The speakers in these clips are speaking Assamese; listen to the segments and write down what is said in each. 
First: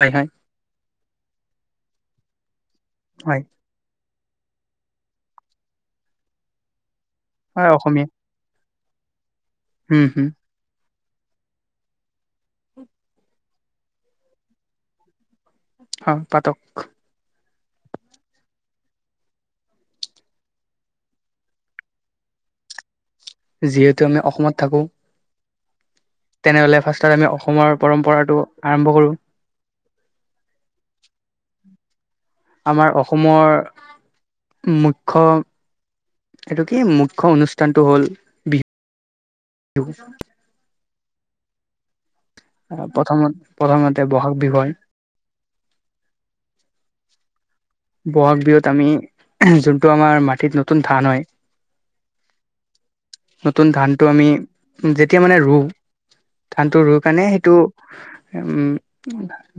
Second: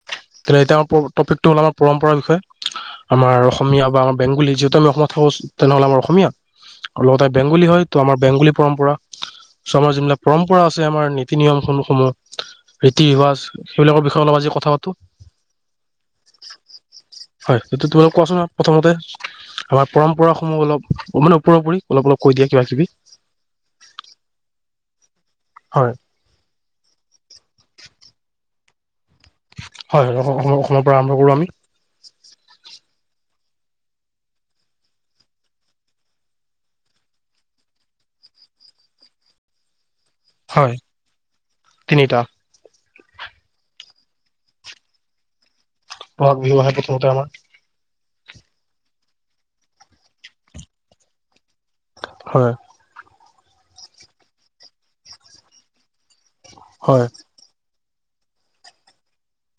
হয় হয় এতিয়া টপিকটো হল আমাৰ পৰম্পৰা বিষয়। আমাৰ হয় অসমীয়া বা বেংগলী যিহেতু আমি অসমত থাকো তেনেহ'লে আমাৰ অসমীয়া। লগতে বেংগলী হয় ত আমাৰ বেংগলী পৰম্পৰা [unintelligible] চমৰ উম যোনবিলাক হম পৰম্পৰা আছে। আমাৰ নীতি নিয়ম সমূহ ৰীতি ৰিৱাজ সেইবিলাকৰ বিষয়ে অলপ আজি কথা পাতো। অ পাতক। হয় সেইটো তোমালোক কোৱাচোন প্ৰথমতে আমাৰ পৰম্পৰা সমূহ অলপ মানে ওপৰেপৰি অলপ অলপ কৈ দিয়ে কিবা কিবি। যিহেতু আমি অসমত থাকো। হয় তেনেহলে ফাষ্টত আমি অসমৰ পৰম্পৰাটো আৰম্ভ কৰো। হয় হয় অসমৰ পৰা আৰম্ভ কৰো আমি আমাৰ অসমৰ মুখ্য এইটো কি মুখ্য অনুষ্ঠানটো হ'ল বিহু। হয় তিনিটা। প্ৰথমত প্ৰথমতে বহাগ বিহু হয়। বহাগ বিহু আহে প্ৰথমতে আমাৰ বহাগ বিহুত আমি যোনটো আমাৰ মাটিত নতুন ধান হয়। হয়। নতুন ধানটো আমি যেতিয়া মানে ৰুওঁ। ধান টো ৰুই হয় কাৰণে সেইটো। উম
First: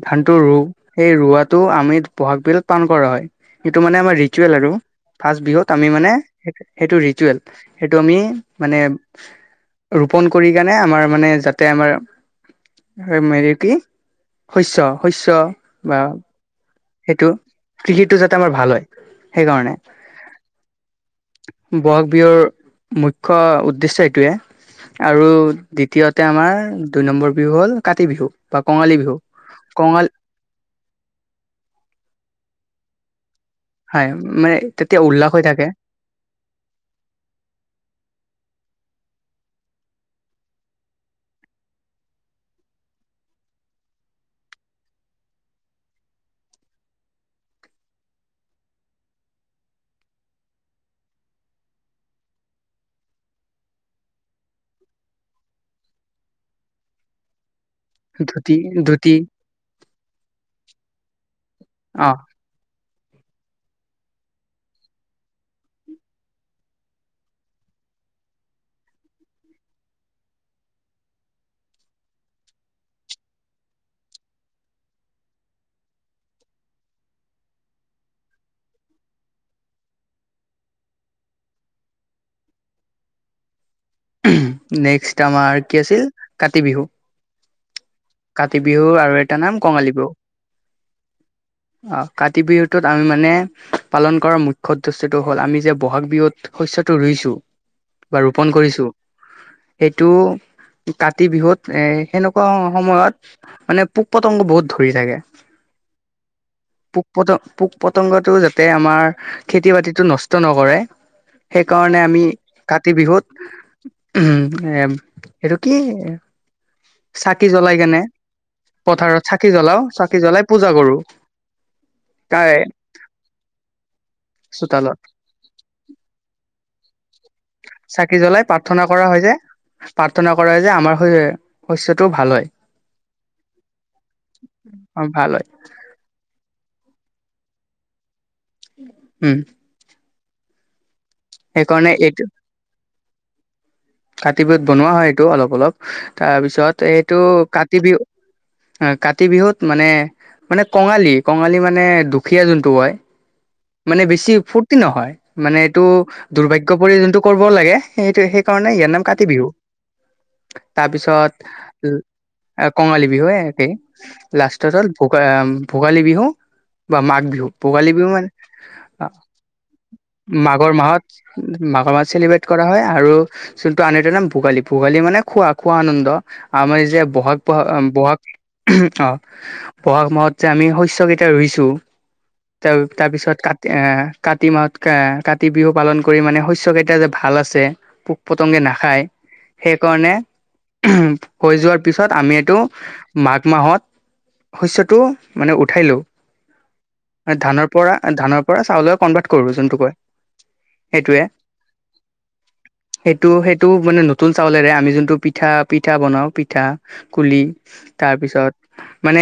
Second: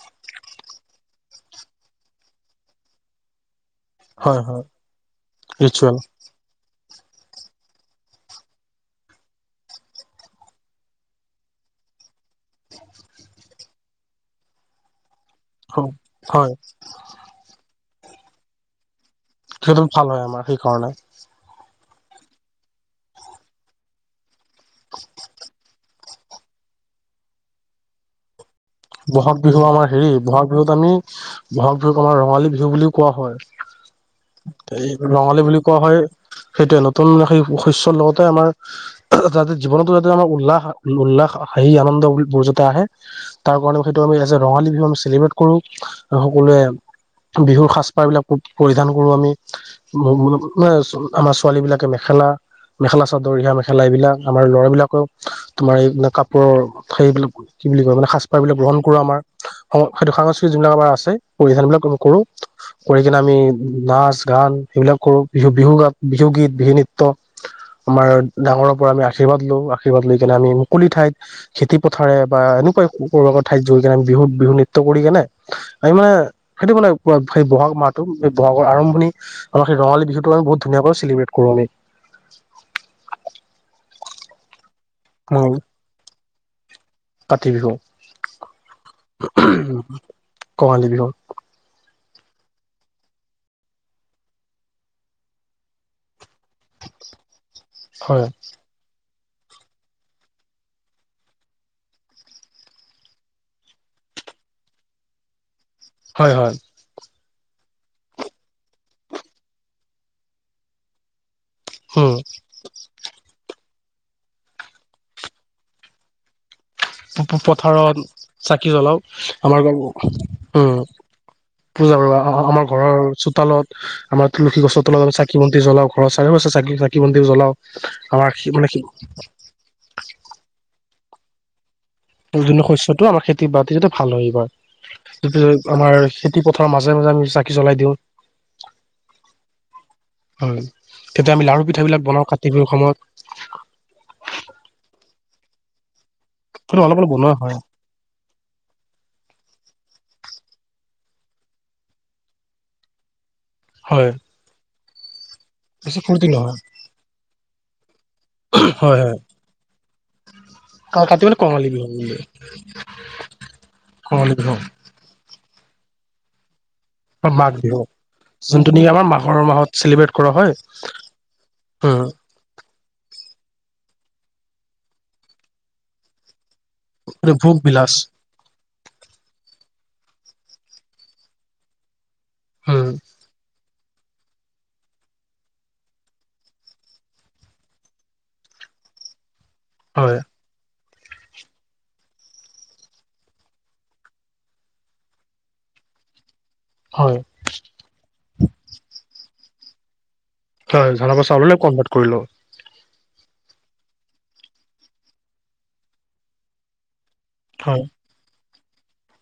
ধানটো ৰু সেই ৰুৱাটো আমি বহাগ বিহু পান কৰা হয়। সেইটো মানে আমাৰ হয় ৰিচুৱেল হয় আৰু ফাৰ্ষ্ট বিহুত আমি ৰিচুৱেল মানে। সেইটো ৰিচুৱেল সেইটো আমি মানে ৰোপণ কৰি কাৰণে আমাৰ মানে যাতে আমাৰ হেৰি কি শস্য শস্য বা। হয় সেইটো কৃষিটো যাতে আমাৰ ভাল হয় । শস্যটো ভাল হয়, আমাৰ সেই কাৰণে । ব'হাগ বিহুৰ মুখ্য উদ্দেশ্য এইটোৱে। আৰু দ্বিতীয়তে, আমাৰ দুই নম্বৰ বিহু হ'ল, কাতি বিহু । বহাগ বিহু আমাৰ হেৰি, বহাগ বিহুত আমি বহাগ বিহুক আমাৰ ৰঙালী বিহু বুলিও কোৱা মানে হয়। এই তেতিয়া উল্লাস হৈ ৰঙালী বুলি থাকে কোৱা হয়। সেইটোয়ে নতুন শস্য লগতে আমাৰ যাতে, জীৱনতো যাতে আমাৰ উল্লাস, ‌ উল্লাস হাঁহি আনন্দ বস্তটো আহে। তাৰ কাৰণে সেইটো আমি ৰঙালী বিহু আমি চেলিব্ৰেট কৰো। সকলোৱে বিহুৰ সাজপাৰ বিলাক পৰিধান কৰো । আমি আমাৰ ছোৱালী বিলাকে মেখেলা, মেখেলা চাদৰহা মেখেলা, এইবিলাক আমাৰ ল'ৰাবিলাকেও তোমাৰ এই কাপোৰৰ সেইবিলাক কি বুলি কয় মানে। ধুতি এইবিলাক গ্ৰহণ কৰে ধুতি আমাৰ, সেই সংস্কৃতিত যিবিলাক আমাৰ আছে। পৰিধান বিলাক আমি অ কৰোঁ। কৰি কিনে আমি নাচ গান সেইবিলাক কৰোঁ, বিহু বিহু গাওঁ, বিহু গীত বিহু নৃত্য, আমাৰ ডাঙৰৰ পৰা আমি আৰ্শীৰ্বাদ লওঁ, আশীৰ্বাদ লৈ কিনে আমি মুকলি ঠাইত খেতি পথাৰে বা এনেকুৱাইটো কৰবা ঠাইত জৰি কিনে আমি বিহুত বিহু নৃত্য কৰি কেনে, আমি মানে সেইটো মানে সেই বহাগ মাহটো বহাগৰ আৰম্ভণি, আমাৰ সেই ৰঙালী বিহুতটো আমি বহুত ধুনীয়াকৈ চেলিব্ৰেট কৰোঁ আমি।‌ উম। নেক্সট আমাৰ কি আছিল কাতি বিহু। কাতি বিহু। কাতি বিহুৰ আৰু এটা নাম কঙালী বিহু। কঙালী বিহু কাতি বিহুটোত আমি মানে পালন কৰা মুখ্য উদ্দেশ্যটো হ'ল আমি যে বহাগ বিহুত শস্যটো ৰুইছোঁ, বা হয় ৰোপন কৰিছোঁ। সেইটো কাতি বিহুত এ এনেকুৱা সময়ত মানে পোক পতংগ বহুত ধৰি থাকে। হয়! হয়! পোক পোক পতংগতটো যাতে আমাৰ খেতি বাতিতো নষ্ট নকৰে সেইকাৰণে উম আমি কাতি বিহুত উ! এ এইটো কি [unintelligible] চাকি জ্বলাই কেনে পথাৰত চাকি জ্বলাও। পথাৰত চাকি আমাৰ জ্বলাও উ'! চাকি জ্বলাই পূজা উ'! কৰো পূজা তাই আমাৰ ঘৰৰ চোতালত, আমাৰ তুলসী গছৰ চোতালত তলত চাকি বন্তি জ্বলাও, ঘৰত চ চাকি বন্তি জ্বলাও। চাকি আমাৰ জ্বলাই মানে প্ৰাৰ্থনা কৰা হয় যে, প্ৰাৰ্থনা কৰা যে আমাৰ হয়য়ে। শস্যটো আমাৰ খেতি বা বাতিটো ভাল হয়, এইবাৰ, অ ভাল হয় আমাৰ খেতি পথাৰৰ মাজে মাজে আমি চাকি জ্বলাই দিওঁ। উম হয়। তেতিয়া আমি লাৰু সেইকাৰণে পিঠাবিলাক এইটো বনাওঁ, কাতি বিহুৰ সময়ত কাতি বিহুত বনোৱা হয় এইটো অলপ অলপ তাৰপিছত সেইটো অলপ অলপ এইটো বনোৱা হয় কাতি বিহু, কাতি বিহুত মানে, মানে কঙালী, কঙালী মানে দুখীয়া যোনটো হয় মানে হয় বেছি ফুট নহয় মানে এইটো বেছি ফূৰ্তি নহয় দুৰ্ভাগ্য পৰি যোনটো কৰ ব লাগে, সেইটো। কাৰণে ইয়াৰ হয় নাম হয় কাতি বিহু, কাতি তাৰপিছত মানে কঙালী বিহু বুলি কঙালী বিহু একেই, কঙালী বিহু লাষ্টত হ'ল ভোগা ভোগালী বিহু বা মাঘ বিহু, ভোগালী বিহু মানে যোনটো নেকি আমাৰ মাঘৰ মাহত চেলিব্ৰেট কৰা হয় মাঘৰ মাহত, মাঘৰ উম মাহত চেলিব্ৰেট কৰা হয় আৰু কিন্তু আন এটা নাম ভোগালী, ভোগালী মানে খোৱা, খোৱা আনন্দ আমাৰ যে এইটো বহাগ ভোগ বহাগ, বিলাস বহা অ বহাগ মাহত যে আমি শস্যকেইটা ৰুইছোঁ ত উম তাৰ পিছত ক এ কাতি মাহত, কাতি বিহু পালন কৰি মানে শস্যকেইটা যে ভাল আছে পতংগে নাখায়। সেইকাৰনে হয় হৈ যোৱাৰ পিছত আমি এইটো, মাঘ মাহত শস্যটো মানে উঠাই লওঁ। হয় ধানৰ পৰা ধানৰ পৰা চাউল কনভাৰ্ট কৰো যোনটো কয়। হয় সেইটোৱে জানাব চাবলৈ কনভাৰ্ট কৰিলো। সেইটো, সেইটো মানে নতুন চাউলেৰে আমি যোনটো পিঠা, পিঠা বনাও পিঠা কুলি হয় তাৰপিছত মানে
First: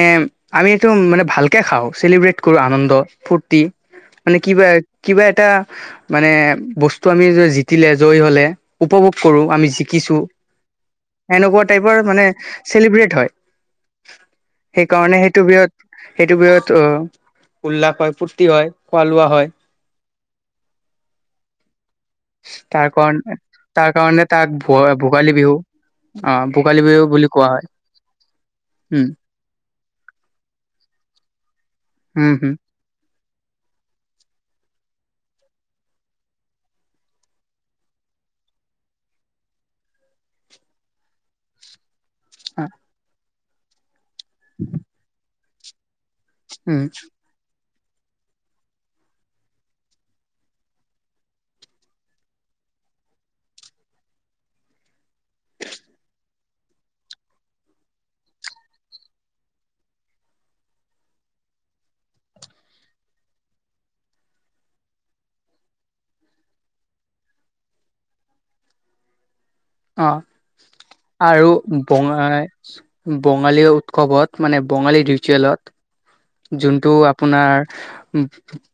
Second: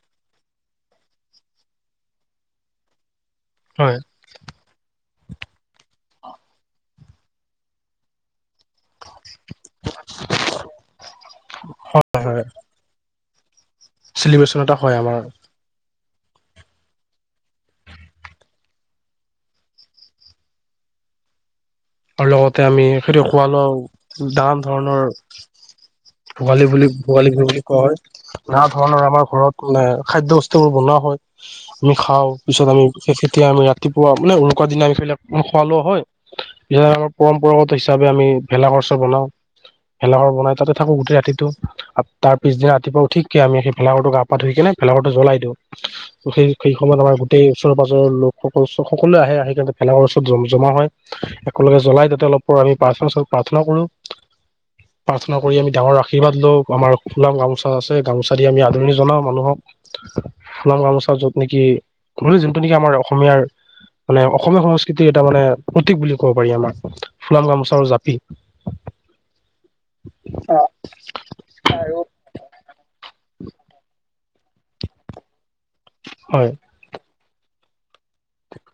আমি এইটো মানে ভালকে খাওঁ চেলিব্ৰেট কৰো, আনন্দ ফূৰ্তি হয় মানে কি ব কিবা এটা মানে বস্তু আমি জিতিলে জয়ী হলে উপভোগ কৰো, আমি জিকিছো, এনেকুৱা টাইপৰ হয়, মানে চেলিব্ৰেট হয়। চেলিব্ৰেচন এটা হয় সেইকাৰণে আমাৰ সেইটো বিয়ৰত সেইটো বিষত অ, উল্লাস হয় ফূৰ্তি হয়, খোৱা লোৱা হয়। আৰু লগতে আমি তাৰ সেইটো কাৰণে খোৱা লও, তাৰ কাৰণে তাক দান ভ ধৰণৰ ভোগালী বিহু ভোগালী বুলি ভো, গালী বুলি কোৱা হয় নানা ধৰণৰ উম আমাৰ ঘৰত মানে খাদ্য বস্তুবোৰ বনোৱা হয় আমি খাও উম হম পিছত আমি তেতিয়া আমি ৰাতিপুৱা মানে উৰুকা দিনা আমি খুৱালোও হয় আমি পৰম্পৰাগত হিচাপে আমি ভেলাঘৰ চৰ বনাওঁ ভেলাঘৰ বনাই তাতে থাকো গোটেই ৰাতিটো তাৰ পিছ দিনা ৰাতিপুৱা উঠি কি আমি সেই ফেলাকৰো পা ধই কেনে ভেলা ঘৰটো জ্বলাই দিওঁ সেই সেই উম সময়ত আমাৰ গোটেই ওচৰে পাজৰ লোকসকল সকলোৱ আহে আহি ভেলাৰ ওচৰতম জমা হয় সকলোকে জ্বলাই তাতে অলপ প আমি প্ৰাৰ্থ প্ৰাৰ্থনা কৰোঁ, প্ৰাৰ্থনা কৰি আমি ডাঙৰ আশীৰ্বাদ লওঁ আমাৰ সনাম গামোচা আছে গামোচা দি আমি আদৰণি জনাওঁ মানুহক, সাম গামোচা য'ত নেকি যোনটো নেকি আমাৰ অসমীয়াৰ মানে অসমীয়া সংস্কৃতিৰ এটা মানে প্ৰতীক বুলি ক ক'ব পাৰি আমাৰ ফুলাম গামোচা জাপি অ আৰু ব বঙালী উৎসৱত মানে বঙালী হয় ৰিচুৱেলত যোনটো আপোনাৰ উ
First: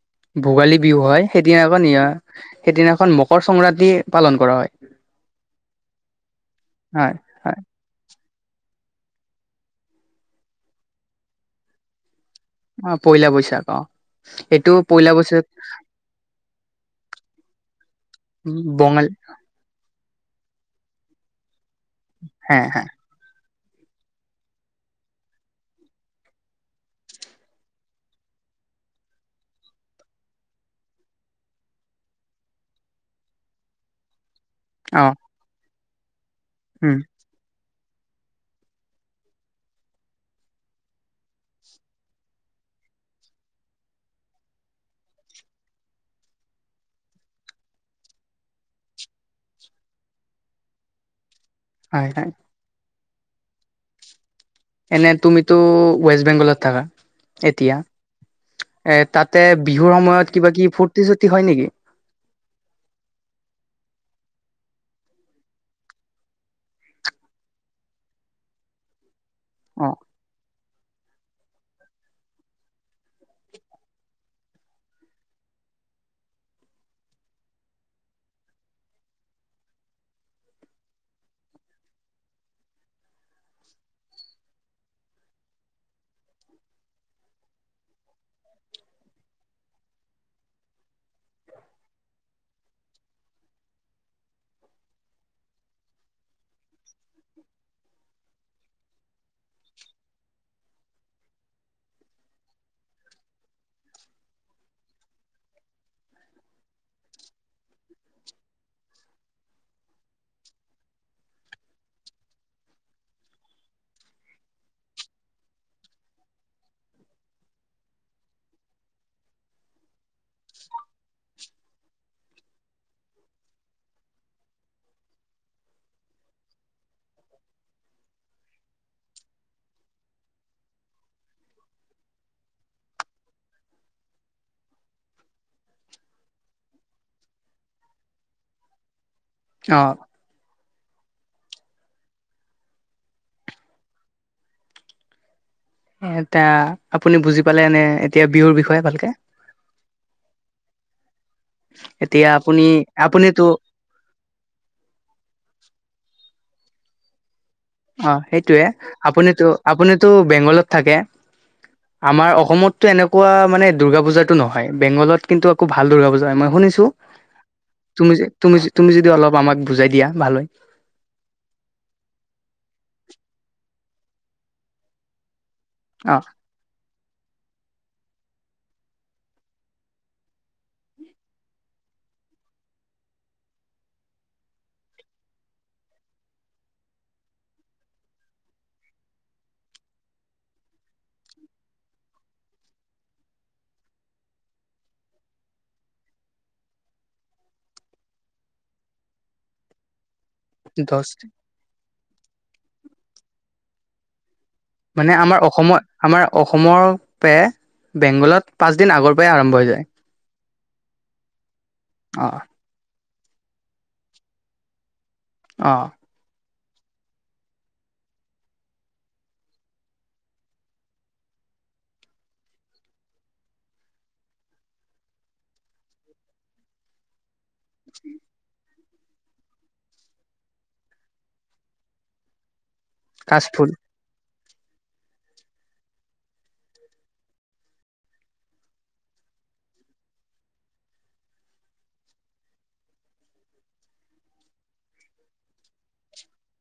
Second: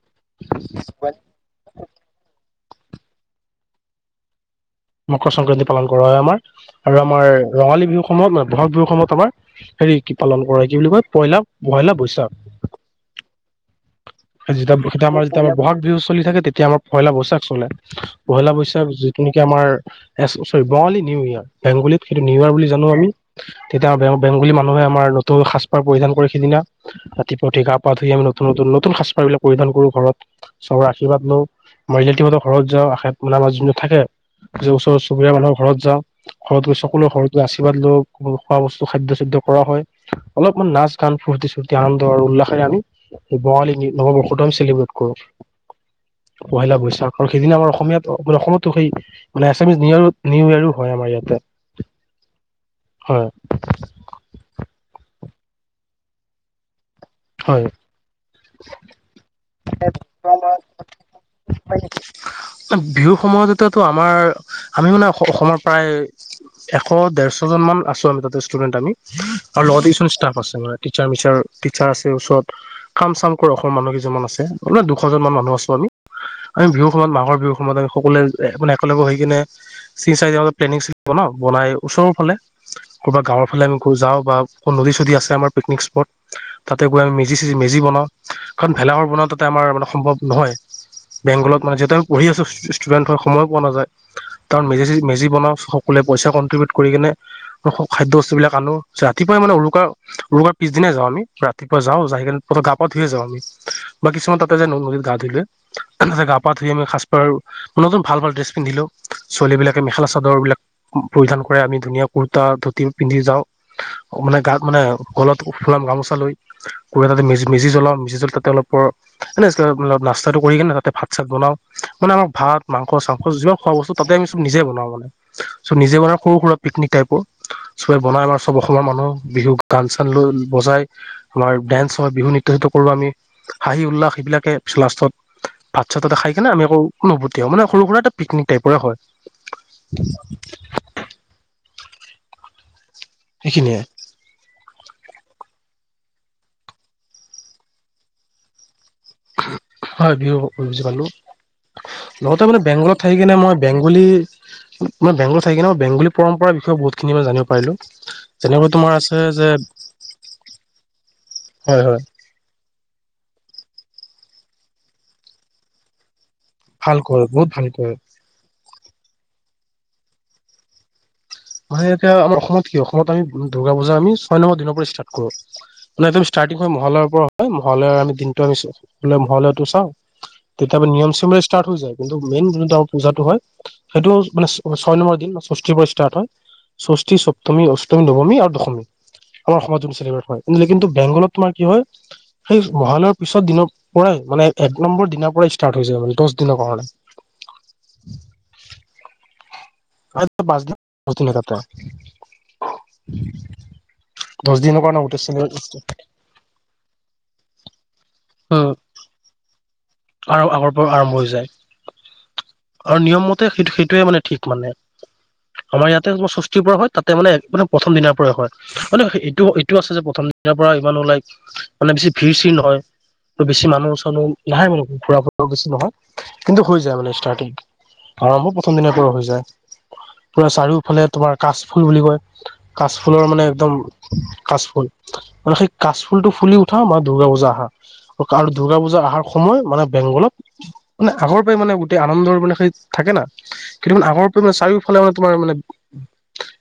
ভোগালী বিহু হয় সেইদিনা নিশা দিনা সেইদিনাখন মকৰ সংক্ৰান্তি পালন কৰা হয় মকৰ সংক্ৰান্তি পালন কৰা হয় আমাৰ আৰু হয় আমাৰ হয় ৰঙালী বিহু সময়ত ন বহাগ বিহুৰ সময়ত আমাৰ হেৰি কি পালন কৰা হয় কি বুলি কয় পয়লা বইলা বৈশাখ অ পয়লা বৈশাখ অ এইটো যেতিয়াতিয়া পয়লা আমাৰ যেতিয়া বৈশাখ আমাৰ বহাগ বিহু চলি থাকে তেতিয়া আমাৰ পয়লা বস্তি চাকচল পহিলা বৈশা বঙালী যিটোনি চৰি বঙালী নিউ ইয়ৰ্ক বেংগলীত সেইটো নিউৱাৰ হে বুলি হে জানো আমি তেতিয়া বেংগলী মানুহে আমাৰ নতুন সাজপাৰ পৰিধান কৰে সিদিনা ৰাতিপুৱা উঠি গা পা ধুই আ নতু নতু নতুন সাজপাৰ বিলাক পৰিধান কৰো ঘৰত চবৰে আশীৰ্বাদ লওঁ মাৰতিতৰ ঘৰত যাওঁ আ মানে আমাৰ যোনটো থাকে ওচৰ অ চুবুৰীয়া মানুহ ঘৰত যাও ঘৰত উম সকলো ঘৰত আশীৰ্বাদ লও খোৱা বস্তু খাদ্যয় চাদয় কৰা হয় অলপমান নাচ গান ফূৰ্তি ফূৰ্তি আনন্দ আৰু উল্লাসে আমি স বঙালী নৱবৰ্ষটো আমি চেলিব্ৰেট কৰো, পহিলা বৈশাখ আৰু সেইদিনা আমাৰ অসমীয়াত মে অসমতো সেই মানে এছামিছ নিউ ইৰ নিউ ইয়েৰো হয় আমাৰ ইয়াতে হয় হয় হয় এনে তুমিতো ৱেষ্ট বেংগলত থাকা হয় এতিয়া এ তাতে বিহুৰ সময়ত কিবা কি ফূৰ্তি চূৰ্তি হয় নেকি বিহু সময়তো আমাৰ আমি মানে অসমৰ প্ৰায় এশ ডেৰশজন মান আছো আমি তাতে ষ্টুডেন্ট আমি আৰু অ লগতে কিছুমান ষ্টাফ আছে মানে টিচাৰ মিচাৰ চাৰ আছে ওচৰত কাম চাম কৰি অসমৰ মানুহ কেইছুমান আছে মে দুশজন মান মানুহ আছো আমি, আমি বিহুৰ সময়ত মাঘৰ বিহু সময়ত আমি সকলোৱে মানে একেলগে হৈ কিনে চিন চাই প্লেনিং চ ন বনাই ওৰালে ক'ৰবা গাঁৱৰ ফালে আমি যাওঁ বা নদী চদী আছে আমাৰ পিকনিক স্পট তাতে গৈ আমি মেজি চেজি মেজি বনাওঁ কাৰণ ভেলাঘৰ বনাওঁ তাতে আমাৰ মানৱ নহয় বেংগলত মানে যতিহয়া আম প়ি আছো ষ্টুডেণ্ট হয় সময়ো পোৱা নাযায় কাৰণ মেজ চেজি মেজি বনাওঁকলোৱে পইচা কণ্ট্ৰিবউট কৰি কিনে খাদ্য বস্তুবিলাক আনো ৰাতিপুৱাই মানে উৰুকাৰ উৰুকাৰ পিছদিনাই যাওঁ আমি ৰা ৰাতিপুৱা যাওঁ য ততে গা পা ধুয়ে যাওঁ আমি বা কিছুমান তাতে যে নদ নদীত গা ধুই লুৱে তাতে গা পা ধুই আমি সাজপাৰ নতুন ভাল ভাল ড্ৰেছ পিন্ধিলোও ছোৱালীবিলাকে মেখেলা চাদৰ বিলাক পৰিধান কৰে আমি ধুনীয়া কুৰ্তা ধুতি পিন্ধি যাওঁ মানে গাত মানে গলত ফুলাম গামোচা লৈ ক তাতে ম মেজি জ্বলাওঁ মেজ জ্বল তাতে অলপ এনে না্তাটো কৰি কিনে তাতে ভাত চাত বনাও মানে আমাক ভাত মাংস চাংস যিবাক খোৱা বস্তু তাতে আমি চব নিজে বনাও মানে চব নিজে বনাই সৰু সুৰা পিকনিক টাইপৰ চবে বনাই আমাৰ চব অসমৰ মানুহ বিহুক গান চান লৈ বজাই আমাৰ ডেন্স হয় বিহু নৃত্য চ কৰো আমি হাঁহি উল্লাস সবিলাকেি লাষ্টত ভাত চাত তটা খাই কেনে আমি আকৌ অনুভূতি হওঁ মানে সৰু সুৰা এটা পিকনিক টাইপৰে হয়। [inaudible] অ সেইখিনিয়ে এ এয়াতি আপুনি বুজি পালে এনে এতিয়া বিহুৰ বিষয়ে ভালকে হয় বিহু বুজি পালো। এতিয়া লগতে মানে আপুনি বেংগলত থাকি কিনে আপুনিতো মই বেংগলী মানে বেংগলত থাক কিনে মই বেংগলী পম্পৰা বিষয়ে বহুত খিনি মনে জানিব পাৰিলো অ সেইটয়ে যেনেকৈ তোমাৰ আছে আপুনিতো যে আপুনিতো বেংগলত থাকে হয় হয় আমাৰ অসমতো এনেকুৱা মানে দুৰ্গা পূজাটো নহয় বেংগলত কিন্তু আকো ভাল দুৰ্গা পূজা মই শুনিছো ভালকৈ বহুত ভালকৈ তুমিযে তুমিযে তুমি যদি অলপ আমাক বুজাই দিয়া ভাল হয়। হয় এতিয়া আমাৰ অসমত কি অসমত আমি দুৰ্গ পূজামি ছয়ম্বৰ দিনৰ পৰা ইষ্টাৰ্ত কৰো। মানে অ এইদম ষ্টাৰ্টিং হয় মহালৈ হয় মহয় আমি দিনটো আমি সে মহালয়টো চাওঁ তেতিয়া নিয়ম চিমৰে ষ্টাৰ্ট হৈ যায়। কিন্তু মেইন যোনটো আমাৰ পূজাটো হয়। সেইটোও মানে ছয় নম্বৰ দিন বা ষষ্ঠিৰ পৰা ষ্টাৰ্ট হয়। ষষ্ঠি সপ্তমী অষ্টমী নৱমী আৰু দশমী আমাৰ সমাজ য চেলিব্ৰেট হয়নে কিন্তু বেংগলত তোমাৰ কি হয়। সেই মহালয়ৰ পিছত দিনৰ পৰাই মানে এক নম্বৰ দিনৰাৰ পৰাই ষ্টাৰ্ট হৈ যায় ।মানে দহ দিনৰ কাৰণে কত পাচ দহ পচদিনা যাত্ৰা [inaudible] মানে আমাৰ অসমৰ আমাৰ অসমৰ পে বেংগলত উম পাঁচ দিন আগৰ পৰাই আৰম্ভ হৈ যায়। আৰু আগৰ পৰা আৰম্ভ হৈ যায়। অ অহ নিয়ম মতে সেইটো সেইটোৱে মানে ঠিক মানে অ আমাৰ ইয়াতে মছ পৰা হয় তাতে মানে মানে প্ৰথম দিনাৰ পৰাই হয়। মানে এইটো এইটো আছে যে প্ৰথম দিনাৰ পৰা ইমানো লাইক মানে বেছি ভিৰ চিৰ নহয় ত বেছি মানুহ চচানু লাহে মান ফুৰাফ্ট বেছি নহয় কিন্তু হৈ যায় মানে ষ্টাৰ্টিং আৰম্ভ প্ৰথম দিন পৰা হৈ যায় পুৰা চাৰিওফালে তোমাৰ কাচফুল বুলি কয়। কাচফুলৰ মানে কাচ ফুল একদম কাচফুল আৰু সেই কাচফুলটো ফুলি উঠা মাৰ দুূৰ্গা পূজা আহা আৰু দুূৰ্গা পূজা অহাৰ সময় মানে বেংগলত, মানে আগৰ পৰাই মানে গোটেই আনন্দৰ মানে সেই থাকে না কিন্তু মানে আগৰ পৰাই মানে চাৰিওফালে মানে তোমাৰ মানে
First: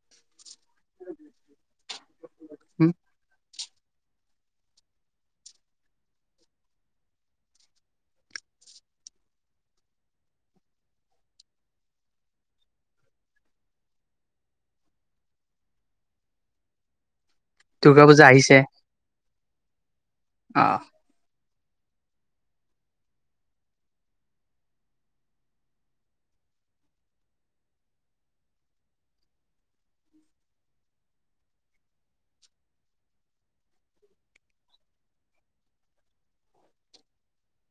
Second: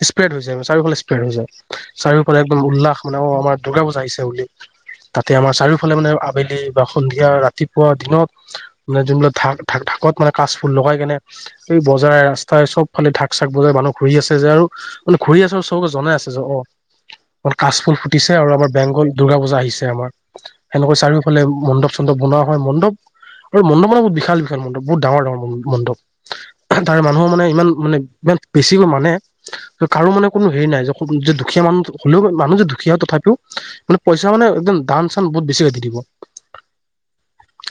স্প্ৰেড হৈ যায়ে চাৰিওফালে স্প্ৰেড হৈ যায় চাৰিও একদম উল্লাহ মানে অ অমাৰ দুূৰ্গা পূজা আহিছে বুলি তাতে আমাৰ চাৰিওফালে মানে আবেলি বা সন্ধিয়া ৰাতি- পোৱা দিনত মানে যোনবিলাক ঢাক ঢাকত মানে কাচফুল লগাই কেনে এই বজাৰ ৰাস্তাই চব ফালে ঢাক চাক বজাৰ মানুহ ঘূৰি আছে যে আৰু মানে ঘূৰি আছে আৰু চবকে জনাই আছে যে অ কাচফুল দুৰ্গা পূজা ফুটিছে আৰু আহিছে আমাৰ বেংগল দুৰ্গা পূজা আহিছে আমাৰ অ সেনেকৈ চাৰিওফালে মণ্ডপ চণ্ডপ বনাউ হয় মণ্ডপ আৰু মণ্ডপ মানে বহুত বিশাল বিশাল মণ্প বহুত ডাঙৰ ডাঙৰ মণ্ডপ তাৰে মানুহৰ মানে ইমান মানে ইমান বেছিকৈ মানে কাৰো মানে কোনো হেৰি নাই যে দুখীয়া মানুহ হলেও মানুহ যে দুখীয়া হয়। তথাপিও মানে পইচা মানে একদম দান চান বহুত বেছিকে দি দিব।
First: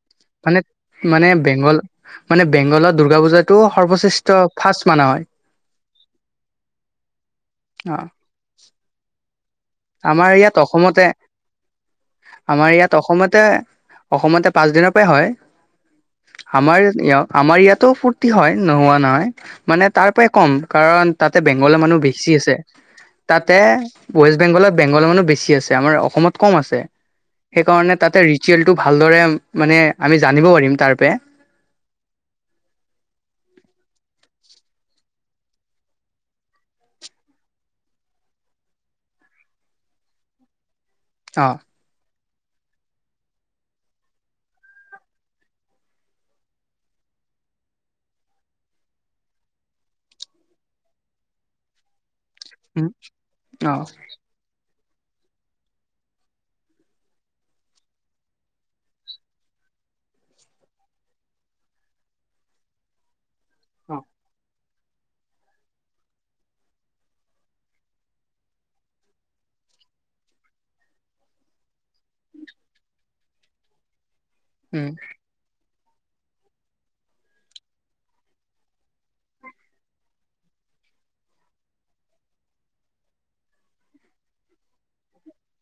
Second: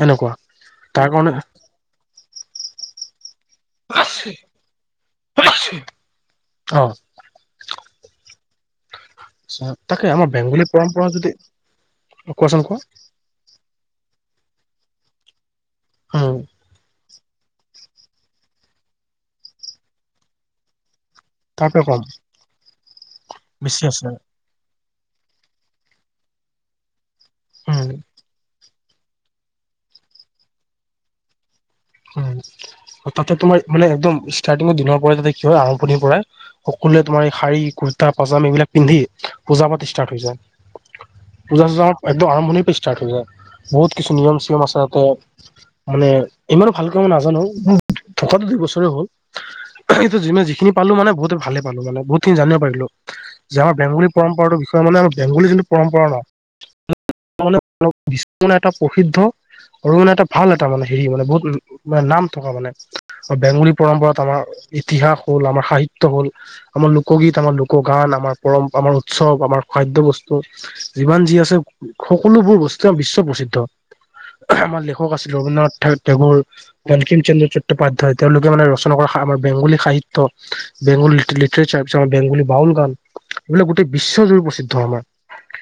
এনেকুৱা মানে, তাৰ মানে, কাৰণে বেংগল মানে বেংগলত দুৰ্গা পূজাত সেইটো সৰ্বশ্ৰেষ্ঠ ফাষ্ট মানা হয়। অঁ', । আহঁ', তাকে আমাৰ ইয়াত বেংগলী অসমতে, পৰম্পৰা যদি কোৱাচোন কোৱা আমাৰ ইয়াত অসমতে, অসমতে পাঁচ দিনৰ পৰাই হয়, উম, আমাৰ আমাৰ ইয়াতো ফূৰ্তি হয়। নোহোৱা নহয় মানে তাৰ পৰাই কম কাৰণ তাতে তাৰ বেংগলৰ পৰা মানুহ কম বেছি আছে, তাতে বেছি আছে ৱেষ্ট বেংগলৰ মানুহ বেছি আছে, আমাৰ অসমত কম আছে। উম, সেইকাৰণে তাতে ৰিচুৱেল সেইটো ভালদৰে মানে আমি জানিব পাৰিম তাৰপৰা। উম, মইটো দেখোই আৰম্ভনিৰ পৰাই সকলোৱে তোমাৰ এই শাৰী কুৰ্তা পাজাম এইবিলাক পিন্ধি পূজা পাত ষ্টাৰ্ট হৈ যায়। অ পূজা চূজাত একদম আৰম্ভণি পৰাই ষ্টাৰ্ট হৈ যায় বহুত কিছু নিয়ম চয়ম আছে তাতে মানে ইমানো ভালক মই নাজানো মোৰ থকাতটো দুইবছৰে হ'ল এইটো যি যিখিনি পালো মানে বহুতে ভালে পালো মানে বহুত জানিব পাৰিলো যে অ আমাৰ বেংগলী পৰম্পৰাটোৰ বিষে মানে আমাৰ বেংগলী যোনটো পৰম্পৰা আমাৰ [unintelligible] এটা প্ৰসিদ্ধ আৰু মানে এটা ভাল এটা মানে হেৰি মানে বহুত উম', - নাম থকা মানে বেংগলী পৰম্পৰাত আমাৰ ইতিহাস হ'ল আমাৰ সাহিত্য হ'ল আমাৰ লোকগীত আমাৰ লোকগান আমাৰ পৰম আমাৰ উৎসৱ আমাৰ খাদ্য বস্তু যিমান যি আছে সকলোবোৰ বস্তু আৰু বিশ্ব প্ৰসিদ্ধ আমাৰ উম লেখক আছিল ৰবীন্দ্ৰনাথ ঠাকুৰ, বংকিমচন্দ্ৰ চট্টোপাধ্যায় তেওঁলোকে মানে ৰচনা কৰা সাৰ বেংগলী সাহিত্য বেংগলী লিটাৰেচাৰ পিছত বেংগলী বাউল গান এইবিলাক গোটেই বিশ্বজুৰি প্ৰসিদ্ধ আমাৰ।